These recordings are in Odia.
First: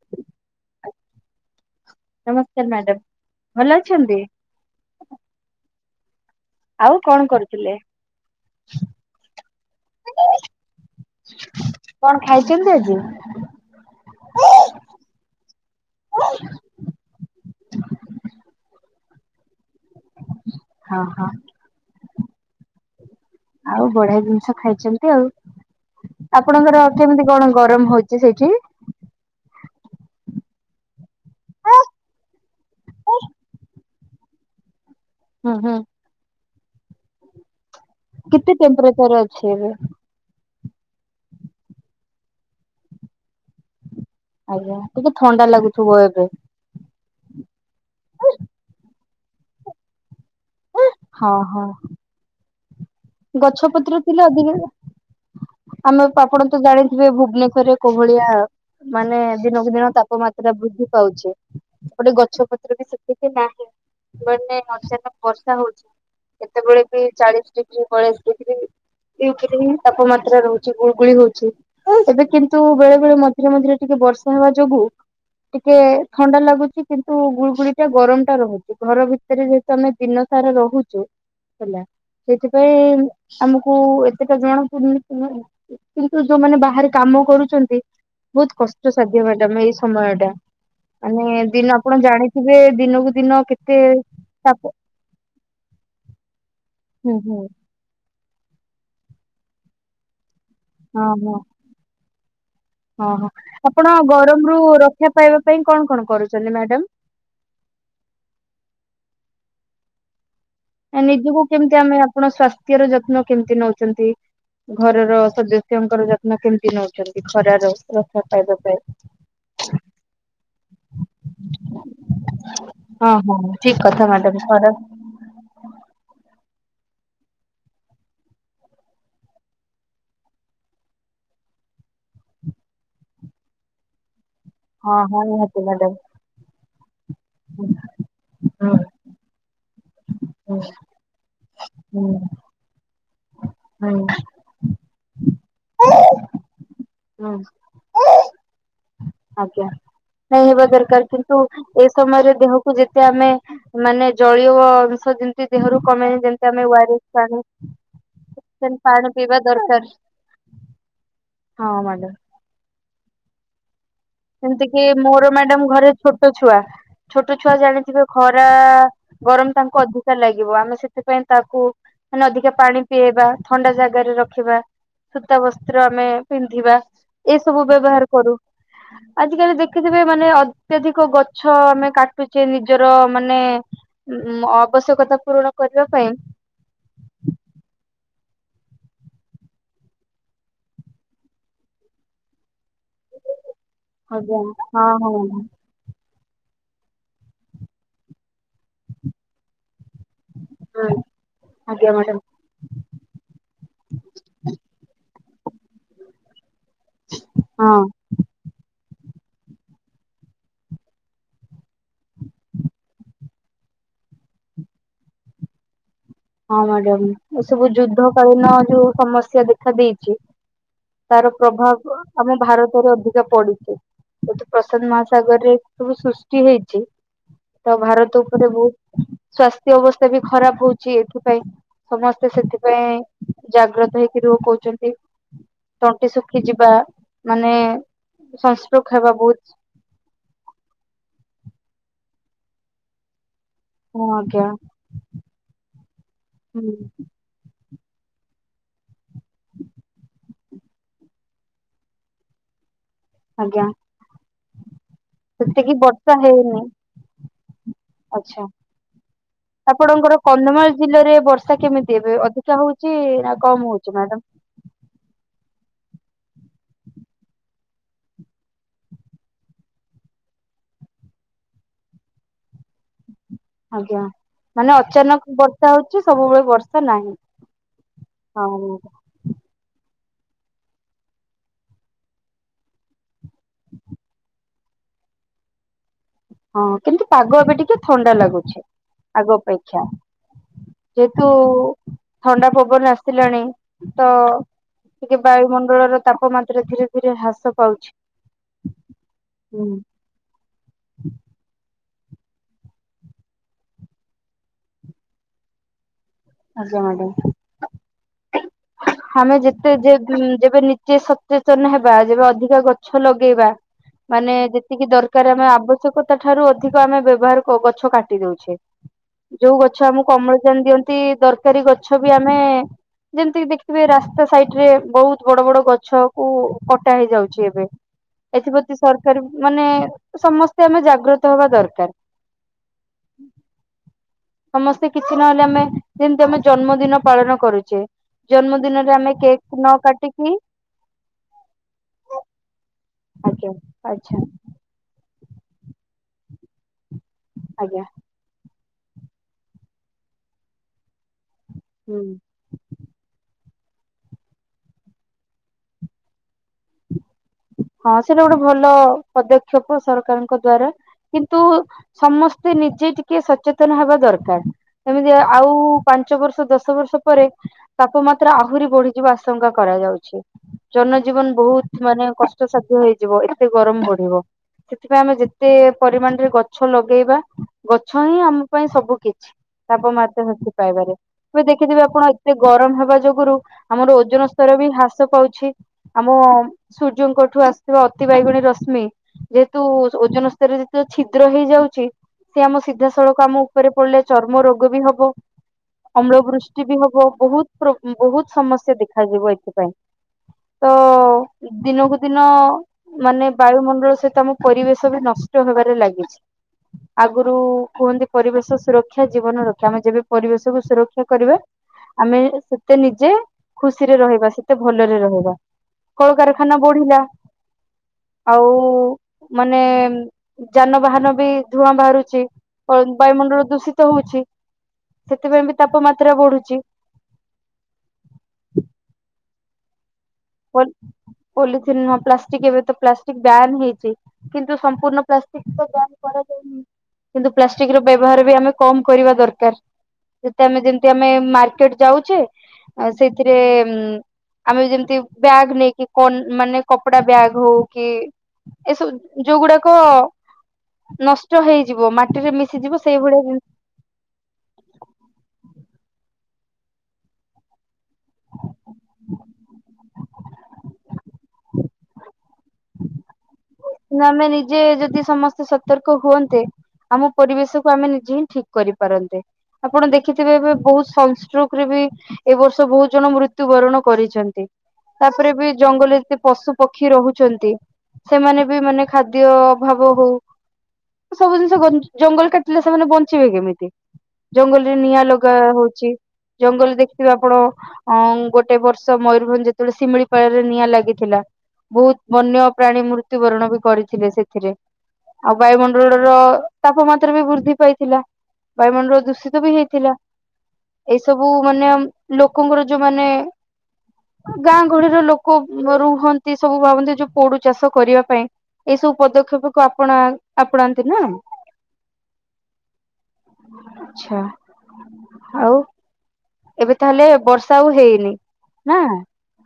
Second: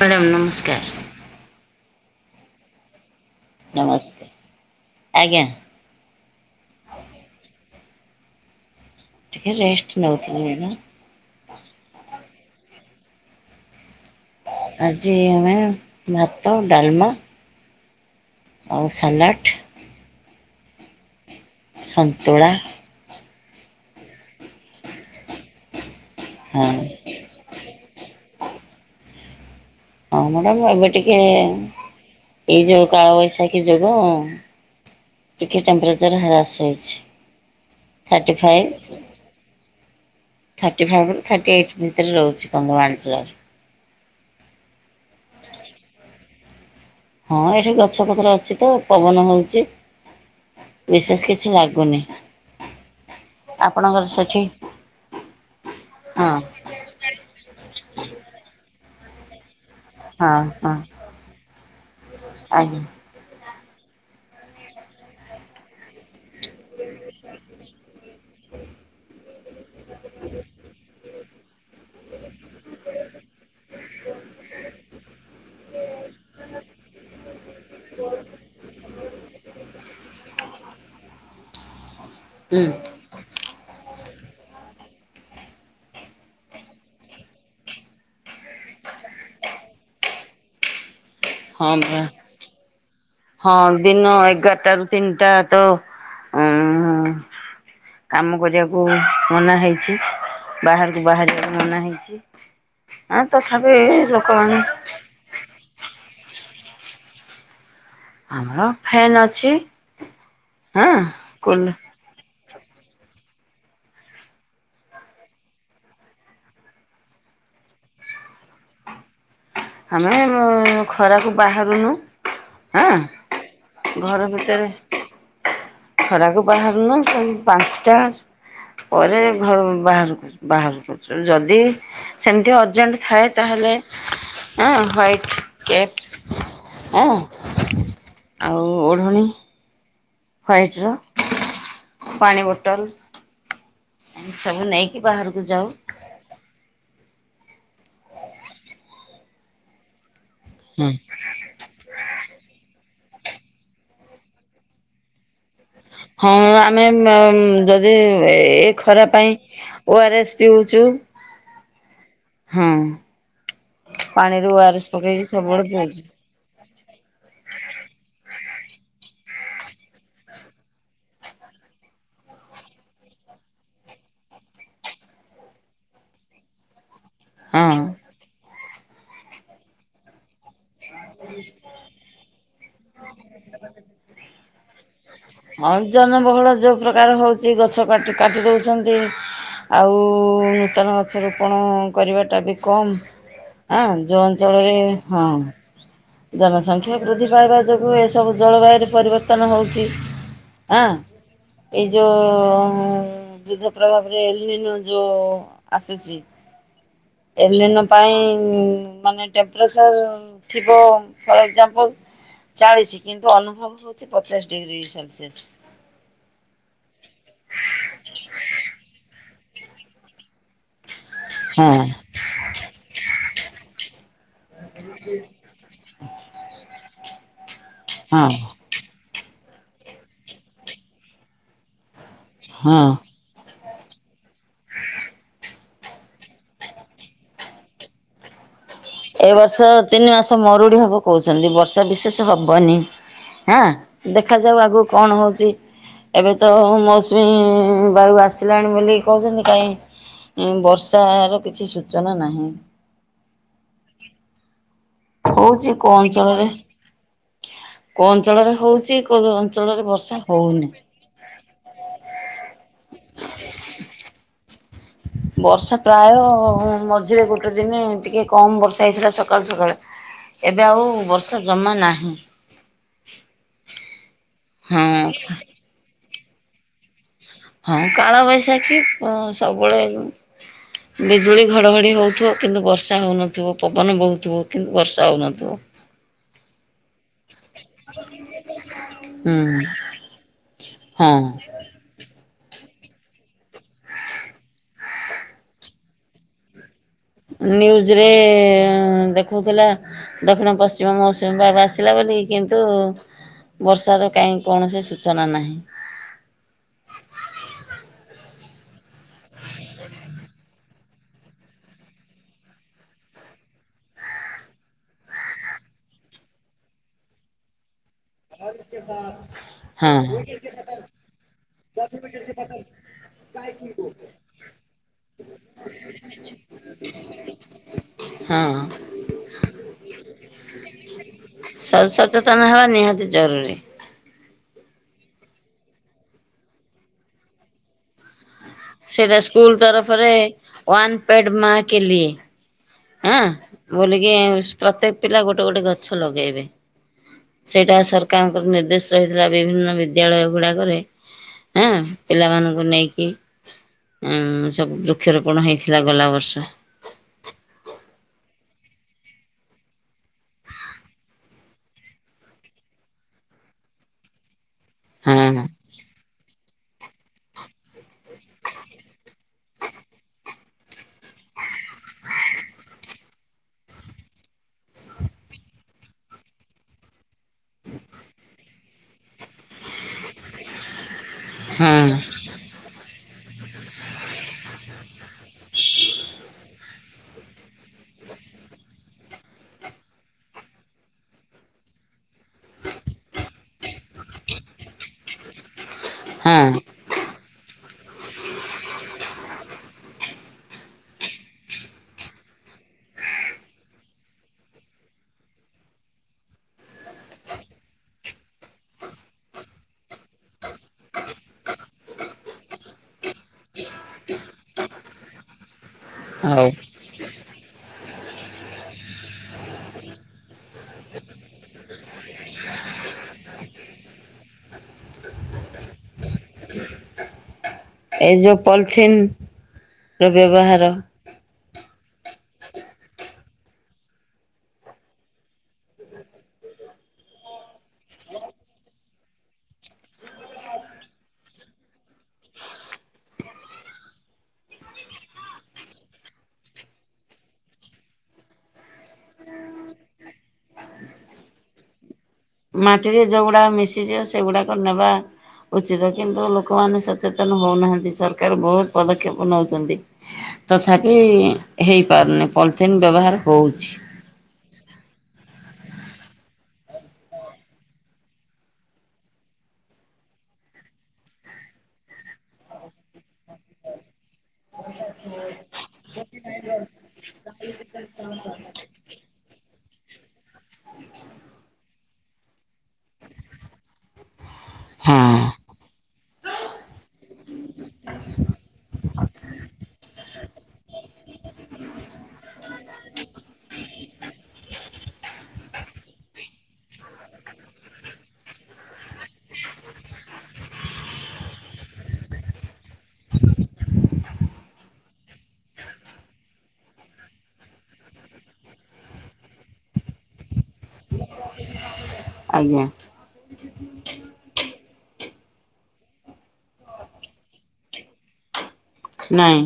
ମ୍ୟାଡାମ୍ ନମସ୍କାର। ନମସ୍କାର ମ୍ୟାଡାମ୍। ନମସ୍କାର ଆଜ୍ଞା। ଆଉ କଣ କରୁଥିଲେ? ଟିକେ ରେଷ୍ଟ ନେଉଥିଲି ହାରି। କଣ ଖାଇଛନ୍ତି [inaudible] ଆଜି ଆମେ ଭାତ, ଡାଲମା ସଲାଡ୍ ହଁ ହଁ, ସନ୍ତୁଳା ଆଉ ବଢିଆ ଜିନିଷ ଖାଇଛନ୍ତି ଆଉ, ହଁ ଆପଣଙ୍କର କେମିତି କଣ ଗରମ ହଉଛି ସେଇଠି? ହଁ ମ୍ୟାଡାମ ଏବେ ଟିକେ ଏଇ ଯୋଉ କାଳ ବୈଶାଖୀ ଯୋଗୁ ହୁଁ ଟିକେ ହୁଁ। ଟେମ୍ପରେଚର ହ୍ରାସ ପାଇଛି କେତେ ଟେମ୍ପରେଚର ଅଛି ଏବେ, ଥାଟି ଫାଇଭରୁ ଥାଟି ଏଇଟ ଭିତରେ ରହୁଛି କଙ୍ଗମାଞ୍ଚଳ ଆଜ୍ଞା ଟିକେ ଥଣ୍ଡା ଲାଗୁଥିବ ଏବେ, ହଁ ଏଠି ଗଛପତ୍ର ଅଛି ତ ପବନ ହଉଛି ବିଶେଷ କିଛି ଲାଗୁନି, ଗଛପତ୍ର ଆପଣଙ୍କର ଥିଲେ ସେଠି ଅଧିକା, ଆମେ ହଁ ଆପଣ ତ ଜାଣିଥିବେ ଭୁବନେଶ୍ୱରରେ କୋଉ ଭଳିଆ ମାନେ ଦିନ ଦିନ ହଁ ତାପମାତ୍ରା ହଁ ବୃଦ୍ଧି ପାଉଛି ଗୋଟେ ଗଛ ପତ୍ର ଆଜ୍ଞା ବି ସେତିକି ନାହିଁ, ମାନେ ନସତ ବର୍ଷା ହଉଛି ଏତେବେଳେ ବି ଚାଳିଶ ଡିଗ୍ରୀ ବଇଆଳିଶି ଡିଗ୍ରୀ [unintelligible] ତାପମାତ୍ରା ରହୁଛି ଗୁଳଗୁଳି ହଉଛି, ଏବେ କିନ୍ତୁ ବେଳେ ବେଳେ ମଝିରେ ମଝିରେ ଟିକେ ବର୍ଷା ହେବା ଯୋଗୁ ଟିକେ ଥଣ୍ଡା ଲାଗୁଛି କିନ୍ତୁ ଗୁଳିଗୁଳି ଟା ଗରମ ଟା ରହୁଛି ଘର ଭିତରେ ଯେହେତୁ ଆମେ ଦିନ ସାରା ରହୁଛୁ ହେଲା, ହୁଁ ସେଥିପାଇଁ ଆମକୁ ସେଟା ଜଣା ପଡୁନି କିନ୍ତୁ ଯୋଉମାନେ ବାହାରେ କାମ କରୁଛନ୍ତି ବହୁତ କଷ୍ଟ ସାଧ୍ୟ ମ୍ୟାଡାମ ଏଇ ସମୟ ଟା, ମାନେ ହଁ ଦିନ ଆପଣ ପରା ଜାଣିଥିବେ ଦିନକୁ ଦିନ ହଁ କେତେ ଦିନ ତାପ ଏଗାରଟ ଟୁ ତିନିଟା ତ ଉଁ ହୁଁ ହୁଁ, କାମ କରିବାକୁ ମନା ହେଇଛି ବାହାରକୁ ବାହାରିବା ବି ମନା ହେଇଛି, [inaudible] ଅ ଆଁ ହୋ, ତଥାପି ଆପଣ ଗରମ ରୁ ଲୋକମାନେ ରକ୍ଷା ପାଇବା ପାଇଁ କଣ କଣ କରୁଛନ୍ତି ମ୍ୟାଡ ଡାମ୍ ଆମର ଫ୍ୟାନ୍ ଅଛି। ହଁ ନିଜକୁ କୁଲ କେମିତି ଆମେ ଆପଣ ସ୍ଵାସ୍ଥ୍ୟର ଯତ୍ନ କେମତି ନଉଛନ୍ତି, ଘରର ସଦସ୍ୟଙ୍କର ଯତ୍ନ କେମିତି ନଉଛନ୍ତି, ଖରାରୁ ରକ୍ଷା ପାଇବା ପାଇଁ? ଆମେ ଖରାକୁ ବାହାରୁନୁ ହଁ ହଁ ଠିକ କଥା ଘର ମ୍ୟାଡାମ ଭିତରେ ଖରା । ଖରାକୁ ବାହାରୁନୁ ପାଞ୍ଚଟା ପରେ ଘର ବାହାରୁ ବାହାର କରୁଚୁ ଯଦି ସେମିତିଆ ଅର୍ଜେଣ୍ଟ ଥାଏ ତାହେଲେ । ହଁ ହ୍ୱାଇଟ୍ କେଟ୍ । ହଁ ଆଉ ହୁଁ ଓଢଣୀ । ହୁଁ ହ୍ୱାଇଟ ହୁଁ ର ପାଣି ବୋଟଲ । ହୁଁ ଏନତି ସବୁ ନେଇକି। କି ବାହାରକୁ ଯାଉ। ହଁ। ଆଜ୍ଞା । ନାଇ ହେବା ହୁଁ ଦରକାର କିନ୍ତୁ ଏ ସମୟରେ ଦେହକୁ ଯେ ତେ ଆମେ ମାନେ ଜଳୀୟ ଅଂଶ ଯେ ହଁ ଆମେ ମେ ଯଦି ଏ ସେମିତି ପାଣି ଖରା ପାଇଁ ପିଇବା ଦରକାର ଓ ଆର ଏସ୍ ପିଉଛୁ । ହଁ ମାଡମ୍ । ହଁ । ସେମତି କି ମୋର ମ୍ୟାଡାମ ଘରେ ପିଉଛୁ ଛୋଟ ଛୁଆ ଛୋଟ ଛୁଆ ଜାଣିଥିବେ ଖରା । ଗରମ ତାଙ୍କୁ ଅଧିକା ଲାଗିବ ଆମେ ସେଥିପାଇଁ ତାକୁ ମାନେ ଅଧିକା ପାଣି ପିଆଇବା ଥଣ୍ଡା ଜାଗାରେ ରଖିବା ସୂତା ବସ୍ତ୍ର ଆମେ ପିନ୍ଧିବା । ଏସବୁ ହଁ। ବ୍ୟବହାର କରୁ । ଆଜି କାଲି ଦେଖିଥିବେ ମାନେ ଅ ଅତ୍ୟଧିକ ଗଛ ଆମେ କାଟୁଛେ ନିଜର ମାନେ ଆବଶ୍ୟକତା ପୂରଣ ହଁ କରିବା ପାଇଁ ଜନବହୁଳ ଯୋଉ ପ୍ରକାର । ହଉଛି ଗଛ କାଟି କାଟି ଦେଉଛନ୍ତି ଆଉ ନୂତନ ଗଛ ରୋପଣ କରିବାଟା ବି । କମ ଆ ଯଉ ଅଞ୍ଚଳରେ ହଁ । ଜନସଂଖ୍ୟା ବୃଦ୍ଧି ପାଇବା ଯୋଗୁଁ ଏସବୁ ଜଳବାୟୁରେ ପରିବର୍ତ୍ତନ ହେଉଛି । ହଁ ଆଁ ଏଇ ଆଜ୍ଞା ମ୍ୟାଡାମ ଯୋଉ ଯୁଦ୍ଧ ପ୍ରଭାବରେ ୟୁରେନ୍ ର ଯୋଉ । ଆସୁଛି । ହଁ ଏଲିନୋ ପାଇଁ ମାନେ ଟେମ୍ପରେଚର୍ ଥିବ। ଫର ଏକ୍କଜାମପଲ ଚାଳିଶ କିନ୍ତୁ ଅନୁଭବ ହଉଛି ପଚାଶ ଡିଗ୍ରୀ ସେଲସିୟସ। ହଁ ମ୍ୟାଡାମ ଏ ସବୁ ଯୁଦ୍ଧ କାଳୀନ ଯୋଉ ସମସ୍ୟା ଦେଖା ଦେଇେଇଛି । ତାର ହଁ ପ୍ରଭାବ ଆମ ଭାରତରେ ଅଧିକା ପଡିଛି ସେଠି ପ୍ରଶାନ୍ତ ମହାସାଗରରେ ସବୁ ସୃଷ୍ଟି ହେଇଛି ତ ଭାରତ ହଁ ଉପରେ ବହୁତ । ସ୍ଵାସ୍ଥ୍ୟ ଅବସ୍ଥା ବି ଖରାପ ହଉଛି। ସେଇଥି ପାଇଁ ସମସ୍ତେ ହଁ। ସେଥିପାଇଁ ଜାଗ୍ରତ ହେଇକି ରୁ କହୁଛନ୍ତି ତଣ୍ଟି ଶୁଖିଯିବା ମାନେ ହେବା ଏ ବହୁତ ବର୍ଷ ତିନି ମାସ ମରୁଡି ହବ କୋଉଛି, ଛନ୍ତି ବର୍ଷା ବିଶେଷ ହବନି। ହଁ ଦେଖାଯାଉ ଆଗକୁ କଣ ହଉଛି ଏବେ ତ ହୁଁ ମୌସୁମୀ ବାୟୁ ଆସିଲାଣି ବୋଲି କହୁଛନ୍ତି କାଇଁ ବର୍ଷାର କିଛି ସୂଚନା ନାହିଁ। ଆଜ୍ଞା। ହଉଛି ସେତିକି କୋଉ ବର୍ଷା ଅଞ୍ଚଳରେ ହେଇନି କୋଉ ଆଛା ଅଞ୍ଚଳରେ ହଉଛି କୋଉ ଅଞ୍ଚଳରେ ବର୍ଷା ଆପଣଙ୍କର ହଉନି। କନ୍ଧମାଳ ଜିଲ୍ଲାରେ ବର୍ଷା କେମିତି ଏବେ ଅଧିକା ହଉଛି ନା କମ ହଉଛି ମ୍ୟାଡମ୍। ବର୍ଷା ପ୍ରାୟ ମଝିରେ ଗୋଟେ ଦିନ ଟିକେ କମ ବର୍ଷା ହେଇଥିଲା ସକାଳୁ ସକାଳୁ ଏବେ ଆଉ ବର୍ଷା ଜମା ନାହିଁ। ଆଜ୍ଞା ମାନେ ହଁ ଅଚାନକ ବର୍ଷା ହଉଛି। ସବୁବେଳେ ବର୍ଷା ନାହିଁ। ହଁ କାଳବୈଶାଖୀ ହଁ ସବୁବେଳେ, ବିଜୁଳି ଘଡଘଡି ହଉଥିବ କିନ୍ତୁ ବର୍ଷା ହଉନଥିବ। ଥିବ ପବନ ବହୁଥିବ। କିନ୍ତୁ ବର୍ଷା ହଉନଥିବ। ହଁ କିନ୍ତୁ ପାଗ ଏବେ। ଟିକେ ଥଣ୍ଡା ଲାଗୁଛି ଆଗ ହୁଁ ଅପେକ୍ଷା ହଁ ଯେହେତୁ ଥଣ୍ଡା ପବନ ଆସିଲାଣି ତ ଟିକେ ବାୟୁମଣ୍ଡଳର ତାପମାତ୍ରା ଧିରେ ଧିରେ। ନ୍ୟୁଜ ରେ ଦେଖଉଥିଲା ହୁଁ ଦକ୍ଷିଣ ପଶ୍ଚିମ ମୌସୁମୀ ବାବା ଆସିଲା ବୋଲି କିନ୍ତୁ ବର୍ଷାର କାହିଁ କୌଣସି ସୂଚନା ନାହିଁ। ଆଜ୍ଞା ମ୍ୟାଡାମ ଆମେ ଯେତେ ଯେ ଯେବେ ସଚେତନ ହେବା ଯେବେ ଅଧିକ ଗଛ ଲଗେଇବା ମାନେ ଯେତିକି ଦରକାର ଆମେ ଆବଶ୍ୟକତା ଠାରୁ ଅଧିକ ଆମେ ବ୍ୟବହାର ଗଛ କାଟ କାଟିଦଉଛେ ଯୋଉ ଗଛ ହଁ ଆମକୁ ଅମ୍ଳଜାନ ଦିଅନ୍ତି ଦରକାରୀ ଗଛ ବି ଆମେ ଯେମିତି ଦେଖ ଦେଖିବେ ରାସ୍ତା ସାଇଡ ରେ ବହୁତ ବଡ ବଡ ଗଛ କୁ କଟା ହେଇଯାଉଛି ଏବେ ହଁ ଏଥିପ୍ରତି ସରକାର ମାନେ ସମସ୍ତେ ଆମେ ଜାଗ୍ରତ ହବା ଦରକାର। ସଚେତନ ହେବା [unintelligible] ସମସ୍ତେ କିଛି ନହେଲେ ଆମେ ଯେମିତି ଆମ ଜନ୍ମଦିନ ପାଳନ କରୁଛେ ଜନ୍ମଦିନରେ ଆମେ ସେଟା କେକ୍ ସ୍କୁଲ ନ ତରଫରେ କାଟିକି ୱାନ ପେଡ୍ ମା କେ ଲିଏ ଆଁ ଆଜ୍ଞା ବୋଲିକି ଆଚ୍ଛା ପ୍ରତ୍ୟେକ, ପିଲା ଗୋଟେ ଗୋଟେ ଗଛ ଲଗେଇବେ। ସେଇଟା ଆଜ୍ଞା ସରକାରଙ୍କ ର ନିର୍ଦ୍ଦେଶ। ହେଇଥିଲା ବିଭିନ୍ନ ବିଦ୍ୟାଳୟ ଗୁଡାକରେ, ହଁ ହୁଁ। ପିଲାମାନଙ୍କୁ ନେଇକି ଉଁ ସବୁ ବୃକ୍ଷରୋପଣ ହେଇଥିଲା ଗଲା ବର୍ଷ ହଁ ସେଇଟା ଗୋଟେ ଭଲ ପଦକ୍ଷେପ ସରକାରଙ୍କ ଦ୍ଵାରା କିନ୍ତୁ ସମସ୍ତେ ନିଜେ ଟିକେ ସଚେତନ ହେବା ଦରକାର ଏମିତି ହଁ ଆଉ ପା ପାଞ୍ଚ ବର୍ଷ ଦଶ ବର୍ଷ ପରେ ତାପମାତ୍ରା ଆହୁରି ବଢିଯିବା ଆଶଙ୍କା କରାଯାଉଛି ଜନଜୀବନ ବହୁତ ମାନେ କଷ୍ଟସାଧ୍ୟ ହେଇଯିବ ଏତେ ଗରମ ବଢିବ ସେଥିପାଇଁ ଆମେ ଯେତେ ପରିମାଣରେ ଗଛ ଲଗେଇବା ଗଛ ହିଁ ଆମ ପାଇଁ ସବୁ କିଛି ତାପମାତ୍ରା ହ୍ରାସ ପାଇବାରେ। ଏବେ ହଁ ଦେଖିଥିବେ ଆପଣ ଏତେ ଗରମ ହେବା ଯୋଗୁରୁ ଆମର ଓଜନ ସ୍ତର ବି ହ୍ରାସ ପାଉଛି। ଆମମ୍। ସୂର୍ଯ୍ୟଙ୍କଠୁ ଆସିୁଥିବା ଅତି ବାଇଗଣି ରଶ୍ମି ଯେହେତୁ ଓଜନ ସ୍ତରରେ ଯେତେବେଳେ ଛିଦ୍ର ହେଇଯାଉଚି। ସେ ଆମ ସିଧାସଳଖ ଆମ ଉପରେ ପଡିଲେ ଚର୍ମ ରୋଗ ବି ହବ। ଅମ୍ଳ ହଁ ବୃଷ୍ଟି ବି ହବ। ବହୁତ୍ ପ୍ରୋ ବହୁତ୍ ସମସ୍ୟା ଦେଖାଯିବ ଏଥିପାଇଁ ତଅ ଦିନକୁ ଦିନ ମାନେ ବାୟୁମଣ୍ଡଳ ସହିତ ଆମ ପରିବେଶ ବି ନଷ୍ଟ ହେବାରେ ଲାଗିଛି ।ଆଗରୁ କୁହନ୍ତି ପରିବେଶ ସୁରକ୍ଷା ଜୀବନ ରକ୍ଷା ।ଆମେ ଯେବେ ପରିବେଶକୁୁ ସୁରକ୍ଷା କରିବା ଆମେ ସେତେ ନିଜେ ଖୁସିରେ ରହିବା ସେତେ ଭଲରେ ରହିବା। ହଉ କଳକାରଖାନା ବଢିଲା ଆଉ ମାନେ ଯାନବାହାନ ବି ଧୂଆଁ ବାହାରୁଚି। ବାୟୁମଣ୍ଡଳ ଦୂଷିତ ହଉଛି ସେଥିପାଇଁ ବି ତାପମାତ୍ରା ବଢୁଚି। ଏଯୋପଲଥିନ୍। ପଲ ପଳିଥିନ୍ ନୁହଁ ପ୍ଲାସ୍ ଠିକ୍ ଏବେ ତ ପ୍ଲାଷ୍ଟିକ ବ୍ୟାନ୍ ହେଇଛି। କିନ୍ତୁ ସମ୍ପୂର୍ଣ୍ଣ ପ୍ପ୍ଲାଷ୍ଟିକ ତ ବ୍ୟାନ୍ କରାଯାଇନି ।କିନ୍ତୁ ପ୍ଲାଷ୍ଟିକ ର ବ୍ୟବହାର ବି ଆମେ କମ୍ କରିବା ଦରକାର। ଯେତ ତମେ ଯେମତି ଆମେ ମାର୍କେଟ ଯାଉଛେ ସେଇଥିରେଉଁ ଆମେ ଯେମତି ବ୍ୟାଗ ନେଇକି ମାନେ କନ୍ କପଡା ବ୍ୟାଗ୍ ହଉ କି ଏସବୁ ଯୋଉଗୁଡାକ ନଷ୍ଟ ହୋଇଯିବ ମାଟି। ମାଟିରେ ଯୋଉଗୁଡାକ ମିଶିଯିବ ସେଗୁଡାକ ନେବା ଉଚିତଅ କିନ୍ତୁ ଲୋକ ଲୋକାମାନେ ସଚେତନ ହଉନାହାନ୍ତି। ସରକାର ବହୁତ ପଦକ୍ଷେ ପଦକ୍ଷେପ ନଉଛନ୍ତି ତଥାପି ହେଇପାରୁନି ପଲିଥିନ୍ ବ୍ୟବହାର। ହଉଛି। ନମେ ନିଜେ ଜଦି ସମସ୍ତେ ସତର୍କ ହୁଅନ୍ତେ ଆମ ପରିବେଶକୁ ଆମେ ନିଜେ ହିଁ ଠିକ କରିପାରନ୍ତେ। ଆପଣ ଦେଖିଥିବେ ଏବେ ବହୁତ୍ ସନ୍ ଷ୍ଟ୍ରୋକରେ ବି ଏ ବର୍ଷ ବହୁତ ଜଣ ମୃତ୍ୟୁବରଣ କରି ଛନ୍ତି ତାପରେ ବି ଜଙ୍ଗଲରେ ଯେତେ ପଶୁ ପକ୍ଷୀ ରହୁଛନ୍ତି ସେମାନେ ଖାଦ୍ୟ ଅଭାବ ହଉ ସବୁ ଜିନିଷ କ ଜଙ୍ଗଲ କାଟ ସେମାନେ ବଞ୍ଚିବେ କେମିତି ।ଜଙ୍ଗଲରେ ନିଆଁ ହଁ। ଲଗା ହଉଛି। ଜଙ୍ଗଲରେ ଦେଖିଥିବେ ଆପଣ ଅଁ ଗୋଟେ ବର୍ଷ ମୟୂରଭଞ୍ଜ ଯେତେବେଳେ ଶିମିଳି ଲରେ ନିଆଁ ଲାଗିଥିଲା ବହୁତ ବନ୍ୟ ପ୍ରାଣୀ ମୂର୍ତ୍ତି ମୃତ୍ୟୁବରଣ ବି କରିଥିଲେ ସେଥିରେ ।ଆଉ ବାୟୁମଣ୍ଡଳର ତାପମାତ୍ରା ବି ବୃଦ୍ଧି ପାଇଥିଲା ।ବାୟୁମଣ୍ଡଳ ଦୂଷିତ ବି ହେଇଥିଲା ।ଏଇ ସବୁ ମାନେ ଲୋକଙ୍କର ଯୋଉମାନୋ ଗାଁ ଗହଳିର ଲୋକ ରୁହନ୍ତି ସବୁ ଭାବନ୍ତି ଯୋଉ ପୋଡୁ ଚାଷ କରିବା ପା ପାଇଁ ଏଇ ସବୁ ପଦକ୍ଷେପ କୁ ଆପଣା ଆପଣାନ୍ତି ନା। ଆଜ୍ଞା ଆଚ୍ଛା। ଆଉ। ଏବେ ତାହେଲେ ବର୍ଷା ଆଉ ହେଇନି? ନାଁ। ନାଇଁ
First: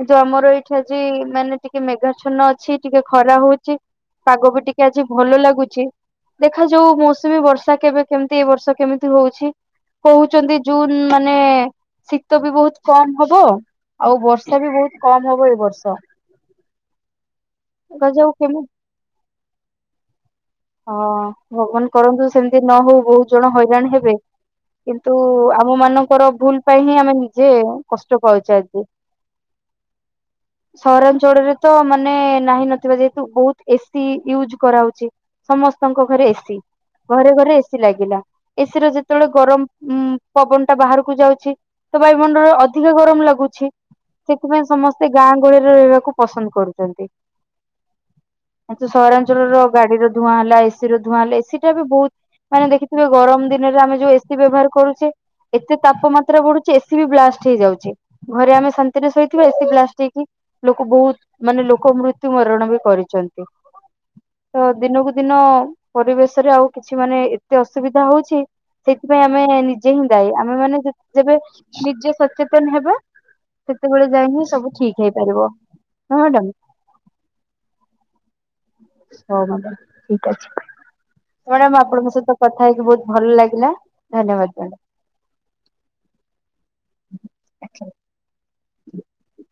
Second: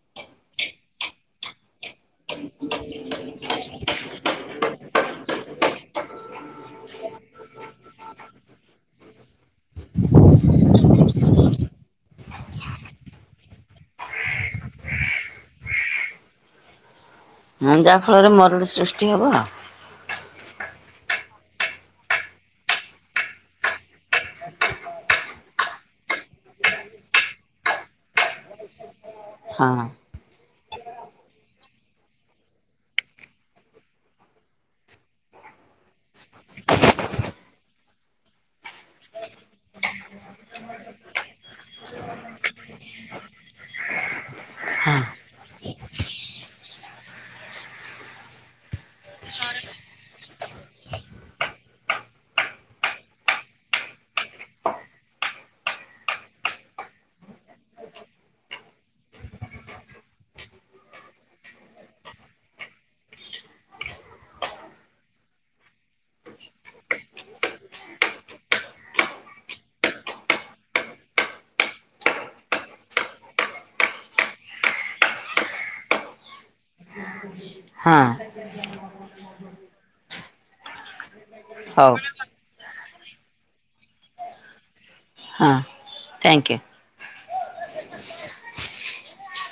କିନ୍ତୁ ଆମର ଏଇଠି ଆଜି ମାନେ ଟିକେ ମେଘା ଚ୍ଛନ ଅଛି ଟିକେ ଖରା ହଉଛି ପାଗ ବି ଟିକେ ଆଜି ଭଲ ଲାଗୁଚି। ଦେଖା ଯାଉ ମୌସୁମୀ ବର୍ଷା କେବେ କେମିତି ଏଇ ବର୍ଷ କେମିତି ହଉଛି। କହୁଛନ୍ତି ଜୁନ୍ ମାନେଏ ଶୀତ ବି ବହୁତ କମ୍ ହବ ।ଆଉ ବର୍ଷା ବି ବହୁତ କମ ହବ ଏ ବର୍ଷ। ହଁ ଯାହା ଦେଖାଯାଉ ଫଳରେ ମରୁଡି କେମିତି ସୃଷ୍ଟି ହବ ଆଉ। ହଁ ଭଗବାନ କରନ୍ତୁ ସେମିତି ନ ହଉ ବହୁତ ଜଣ ହଇରାଣ ହେବେ। କିନ୍ତୁ ଆମ ମାନଙ୍କର ଭୁଲ ପାଇଁ ହିଁ ଆମେ ନିଜେ କଷ୍ଟ ପାଉଛେ ଆଜି। ହଁ ସହରାଞ୍ଚଳରେ ତ ମାନେ ନାହିଁ ନଥିବା ଯେହେତୁ ବହୁତ ଏସି ୟୁଜ୍ କରାହେଉଛଚି ।ସମସ୍ତଙ୍କ ଘରେ ଏସିି ଘରେ ଘରେ ଏସି ଲାଗିଲା ଏସି ର ଯେତେବେଳେ ଗରମ। ଉଁ ପବନ ଟା ବାହାରକୁ ଯାଉଚି ତ ବାୟୁମଣ୍ଡଳରେ ଅଧିକା ଗରମ ଲାଗୁଚି, ସେଥିପାଇଁ ହଁ ସମସ୍ତେ ଗାଁ ଗହଳିରେ ରହିବାକୁ ପସନ୍ଦ କରୁଛନ୍ତି, କିନ୍ତୁ ସହରାଞ୍ଚଳର ଗାଡିର ଧୂଆଁ ହେଲା ଏସି ର ଧୂଆଁ ହେଲା ଏସି ଟା ବି ବହୁତ ମାନେ ଦେଖିଥିବେ ଗରମ ଦିନରେ ଆମେ ଯୋଉ ଏସିି ବ୍ୟବହାର କରୁଚେ, ଏତେ ତାପମାତ୍ରା ବଢୁଚି, ଏସି ବି ବ୍ଲାଷ୍ଟ ହେଇଯାଉଚି, ଘରେ ଆମେ ଶାନ୍ତିରେ ଶୋଇଥିବା ଏସି ବ୍ଲାଷ୍ଟ ହେଇକି ଲୋକ ବୋହୁତ ମାନେ ଲୋକ ମୃତ୍ୟୁ ମରଣ ବି କରିଚନ୍ତି, ତ ଦିନକୁ ଦିନ ପରିବେଶରେ ଆଉ କିଛି ମାନେ ଏତେ ଅସୁବିଧା ହଉଛି ସେଇଥି ପାଇଁ ଆ ଆମେ ନିଜେ ହିଁ ଦାୟୀ, ଆମେ ମାନେ ଯେ ଯେବେ ନିଜେ ସଚେତନ୍ ହେବା ସେତେବେଳେ ଯାଇ ହିଁ ସବୁ ଠିକ ହେଇପାରିବ ହଁ ମ୍ୟାଡ଼ାମ, ହଁ [inaudible] ହଉ ମ୍ୟାଡ଼ାମ ଠିକ୍ ଅଛି। ମ୍ୟାଡାମ୍ ହଉ ଆପଣଙ୍କ ସହିତ କଥା କଥା ହେଇକି ବୋହୁତ ଭଲ୍ ଲାଗିଲା। ଧନ୍ୟବାଦ ମ୍ୟାଡ଼ାମ। [inaudible] ହଁ ଥ୍ୟାଙ୍କୟୁ। ଆଛା। [inaudible]